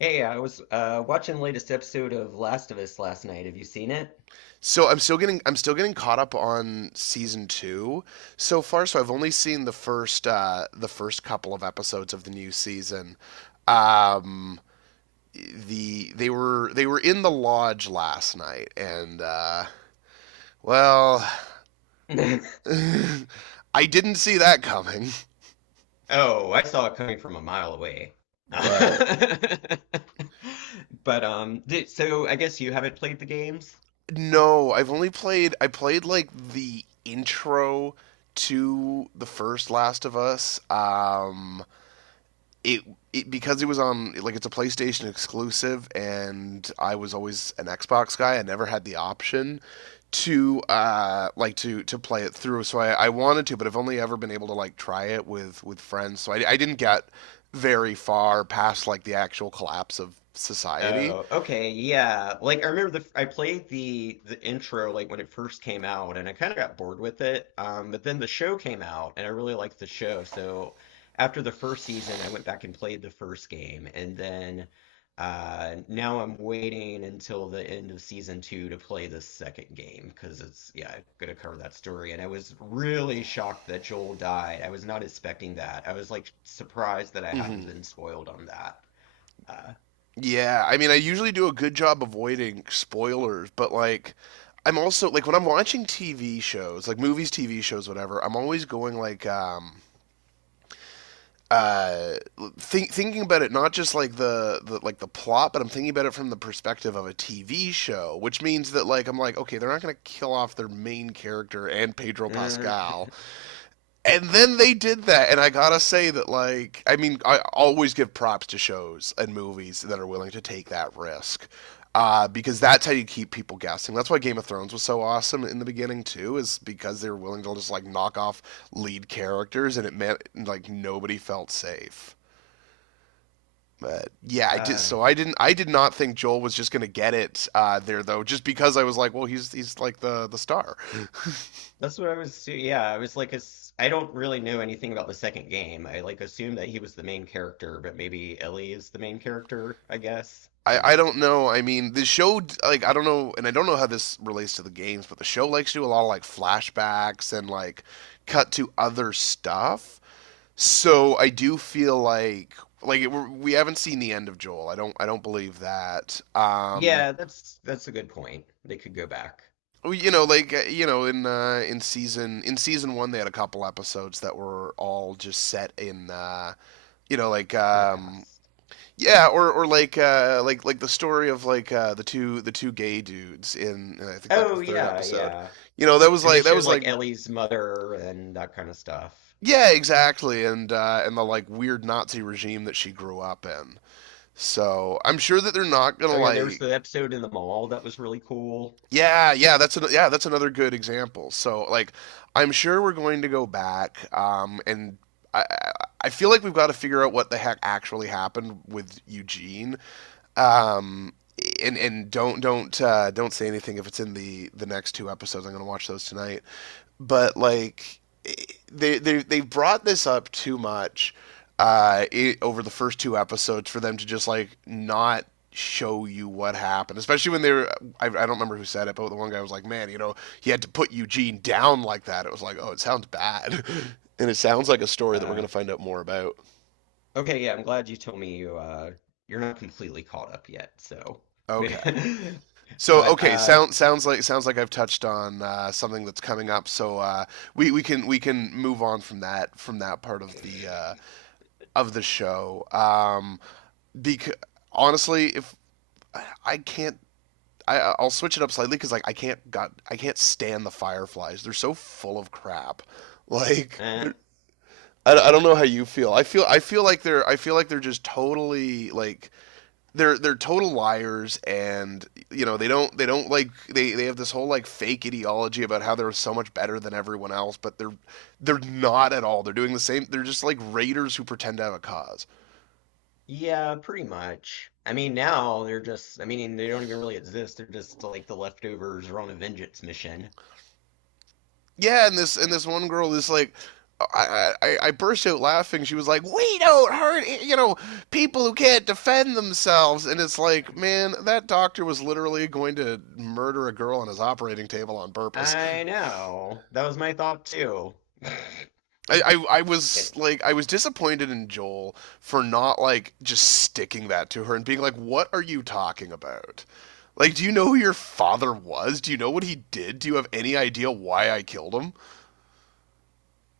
Hey, I was watching the latest episode of Last of Us last night. Have you seen it? So I'm still getting caught up on season two so far. So I've only seen the first couple of episodes of the new season. Um, they were in the lodge last night, and well, I didn't see that coming. Oh, I saw it coming from a mile away. But But So I guess you haven't played the games? no, I played like the intro to the first Last of Us. It, it Because it was on like it's a PlayStation exclusive, and I was always an Xbox guy. I never had the option to play it through, so I wanted to, but I've only ever been able to like try it with friends, so I didn't get very far past like the actual collapse of society. Oh, okay, yeah. Like I remember the I played the intro like when it first came out, and I kind of got bored with it. But then the show came out, and I really liked the show. So after the first season, I went back and played the first game, and then now I'm waiting until the end of season two to play the second game because it's yeah, gonna cover that story. And I was really shocked that Joel died. I was not expecting that. I was like surprised that I Hmm. hadn't been spoiled on that. Yeah, I mean, I usually do a good job avoiding spoilers, but like I'm also like when I'm watching TV shows, like movies, TV shows, whatever, I'm always going like uh, thinking about it, not just like the plot, but I'm thinking about it from the perspective of a TV show, which means that like I'm like, okay, they're not going to kill off their main character and Pedro Uh, Pascal, and then they did that. And I gotta say that, I always give props to shows and movies that are willing to take that risk, because that's how you keep people guessing. That's why Game of Thrones was so awesome in the beginning too, is because they were willing to just like knock off lead characters, and it meant like nobody felt safe. But yeah, I did. Uh, So I didn't. I did not think Joel was just gonna get it there, though, just because I was like, well, he's like the star. that's what I was. Assu- Yeah, I was like, I don't really know anything about the second game. I like assumed that he was the main character, but maybe Ellie is the main character, I guess. I don't know. I mean, the show, like, I don't know, and I don't know how this relates to the games, but the show likes to do a lot of, like, flashbacks and, like, cut to other stuff. So I do feel like, we have not seen the end of Joel. I don't believe that. Yeah, that's a good point. They could go back, Well, you know, uh, like, you know, in season one, they had a couple episodes that were all just set in, you know, like, in the um, past. yeah, or like the story of like the two gay dudes in I think like Oh the third yeah, episode. yeah. You know, that was And they like showed like Ellie's mother and that kind of stuff. yeah, exactly. And and the like weird Nazi regime that she grew up in. So I'm sure that they're not gonna Oh yeah, there was like, the episode in the mall that was really cool. yeah, yeah, that's another good example. So like I'm sure we're going to go back, and I I- I feel like we've got to figure out what the heck actually happened with Eugene. Um, and don't say anything if it's in the next two episodes. I'm gonna watch those tonight. But like they brought this up too much over the first two episodes for them to just like not show you what happened, especially when they were I don't remember who said it, but the one guy was like, man, you know, he had to put Eugene down like that, it was like, oh, it sounds bad and it sounds like a story that we're going Uh, to find out more about. Okay, yeah, I'm glad you told me you're not completely caught up yet, so Okay. So but okay, uh sounds like I've touched on something that's coming up. So we can move on from that, from that part of the show. Because honestly, if I can't. I'll switch it up slightly because like I can't stand the Fireflies. They're so full of crap. Like eh, they're, I don't know how you feel. I feel like they're I feel like they're just totally like they're total liars, and you know they don't like they have this whole like fake ideology about how they're so much better than everyone else, but they're not at all. They're doing the same. They're just like raiders who pretend to have a cause. yeah, pretty much. I mean now they're just I mean they don't even really exist. They're just like the leftovers are on a vengeance mission. Yeah, and this one girl is like, I burst out laughing. She was like, "We don't hurt, you know, people who can't defend themselves." And it's like, man, that doctor was literally going to murder a girl on his operating table on purpose. I know. That was my thought too. I, I was like, I was disappointed in Joel for not like just sticking that to her and being like, "What are you talking about? Like, do you know who your father was? Do you know what he did? Do you have any idea why I killed him?"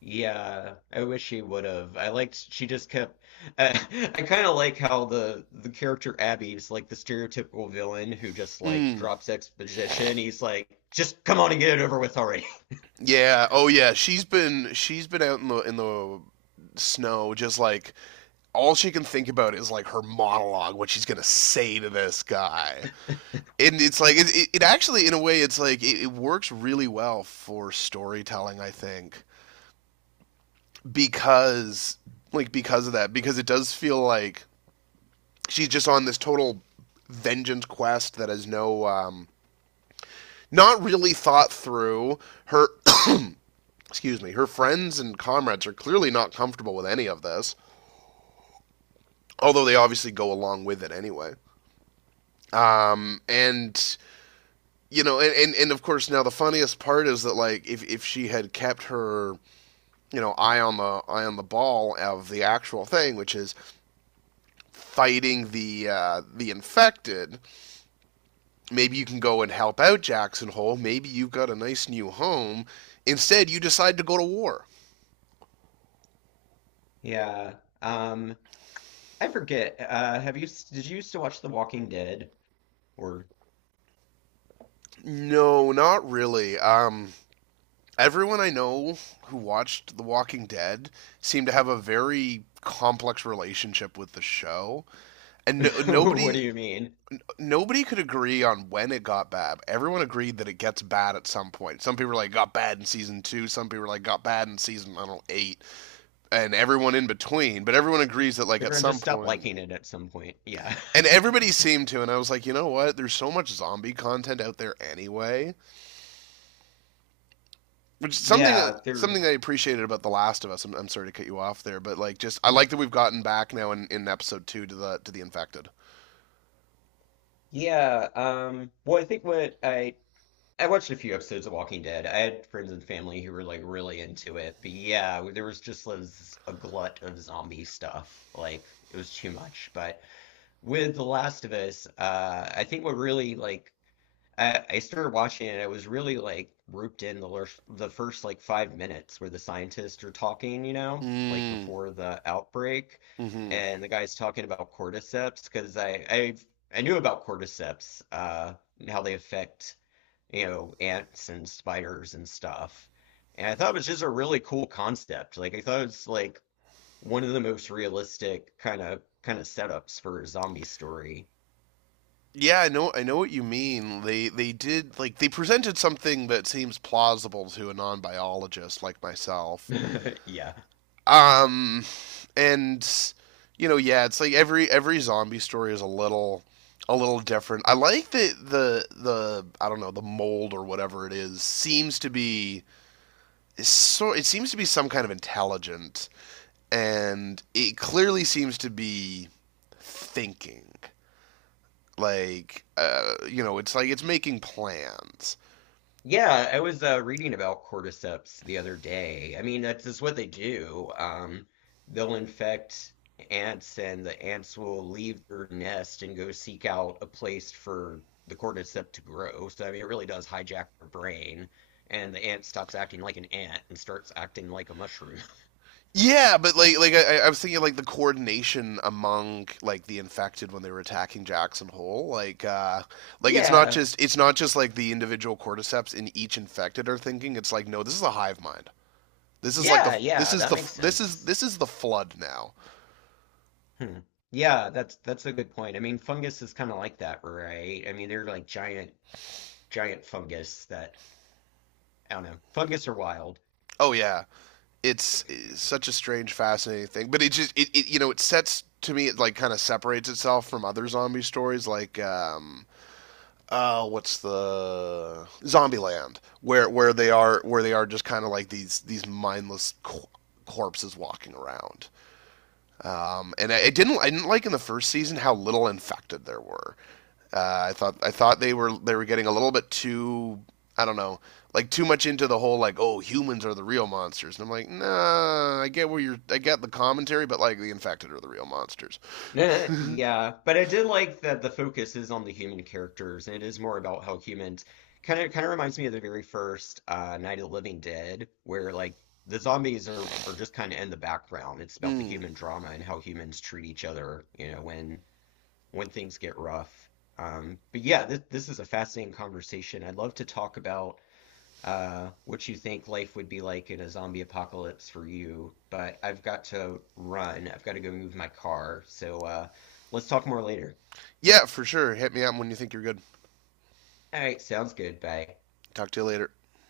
Yeah, I wish she would have. I liked she just kept I, I kind of like how the character Abby is like the stereotypical villain who just like Mm, drops exposition. He's like, "Just come on and get it over with already." yeah. Oh yeah. She's been out in the snow just like all she can think about is like her monologue, what she's gonna say to this guy, and it's like it actually, in a way, it's like it works really well for storytelling, I think, because like because of that, because it does feel like she's just on this total vengeance quest that has not really thought through her excuse me, her friends and comrades are clearly not comfortable with any of this, although they obviously go along with it anyway. And You know, and of course now the funniest part is that like if she had kept her, you know, eye on the ball of the actual thing, which is fighting the infected, maybe you can go and help out Jackson Hole. Maybe you've got a nice new home. Instead, you decide to go to war. Yeah. I forget. Have you Did you used to watch The Walking Dead or No, not really. Everyone I know who watched The Walking Dead seemed to have a very complex relationship with the show, and what do you mean? nobody could agree on when it got bad. Everyone agreed that it gets bad at some point. Some people were like got bad in season two. Some people were like got bad in season, I don't know, eight, and everyone in between. But everyone agrees that like So at everyone some just stopped point, liking it at some point. Yeah. and everybody seemed to, and I was like, you know what? There's so much zombie content out there anyway. Which is something, Yeah, they're I appreciated about The Last of Us. I'm sorry to cut you off there, but like, just I no- like that we've gotten back now in episode two to the infected. Yeah, well I think what I watched a few episodes of Walking Dead. I had friends and family who were like really into it, but yeah, there was just was a glut of zombie stuff. Like it was too much. But with The Last of Us, I started watching it. I was really like roped in the first like 5 minutes where the scientists are talking, you know, like Mm. before the outbreak, Hmm. and the guy's talking about cordyceps because I knew about cordyceps, and how they affect you know, ants and spiders and stuff. And I thought it was just a really cool concept. Like I thought it was like one of the most realistic kind of setups for a zombie story. Yeah, I know. I know what you mean. They did like they presented something that seems plausible to a non biologist like myself. Yeah. Um, and you know, yeah, it's like every zombie story is a little, different. I like that the I don't know the mold or whatever it is seems to be, so it seems to be some kind of intelligent, and it clearly seems to be thinking. Like you know, it's like it's making plans. Yeah, I was reading about cordyceps the other day. I mean, that's just what they do. They'll infect ants, and the ants will leave their nest and go seek out a place for the cordyceps to grow. So, I mean, it really does hijack their brain, and the ant stops acting like an ant and starts acting like a mushroom. Yeah, but like I was thinking like the coordination among like the infected when they were attacking Jackson Hole, like Yeah, it's not just like the individual cordyceps in each infected are thinking. It's like, no, this is a hive mind. This is like yeah, yeah, that the makes sense. this is the flood now. Hmm. Yeah, that's a good point. I mean, fungus is kind of like that, right? I mean, they're like giant fungus that I don't know. Fungus are wild. Oh yeah, it's such a strange, fascinating thing. But it you know it sets, to me it like kind of separates itself from other zombie stories like what's the Zombieland, where where they are just kind of like these mindless corpses walking around. And I didn't like in the first season how little infected there were. I thought they were getting a little bit too, I don't know, like too much into the whole like, oh, humans are the real monsters, and I'm like, nah, I get where you're, I get the commentary, but like the infected are the real monsters. Yeah, but I did like that the focus is on the human characters, and it is more about how humans kind of reminds me of the very first Night of the Living Dead, where like the zombies are just kind of in the background. It's about the Mm. human drama and how humans treat each other, you know, when things get rough. But yeah, this is a fascinating conversation. I'd love to talk about what you think life would be like in a zombie apocalypse for you, but I've got to run. I've got to go move my car. So let's talk more later. Yeah, for sure. Hit me up when you think you're good. All right, sounds good. Bye. Talk to you later.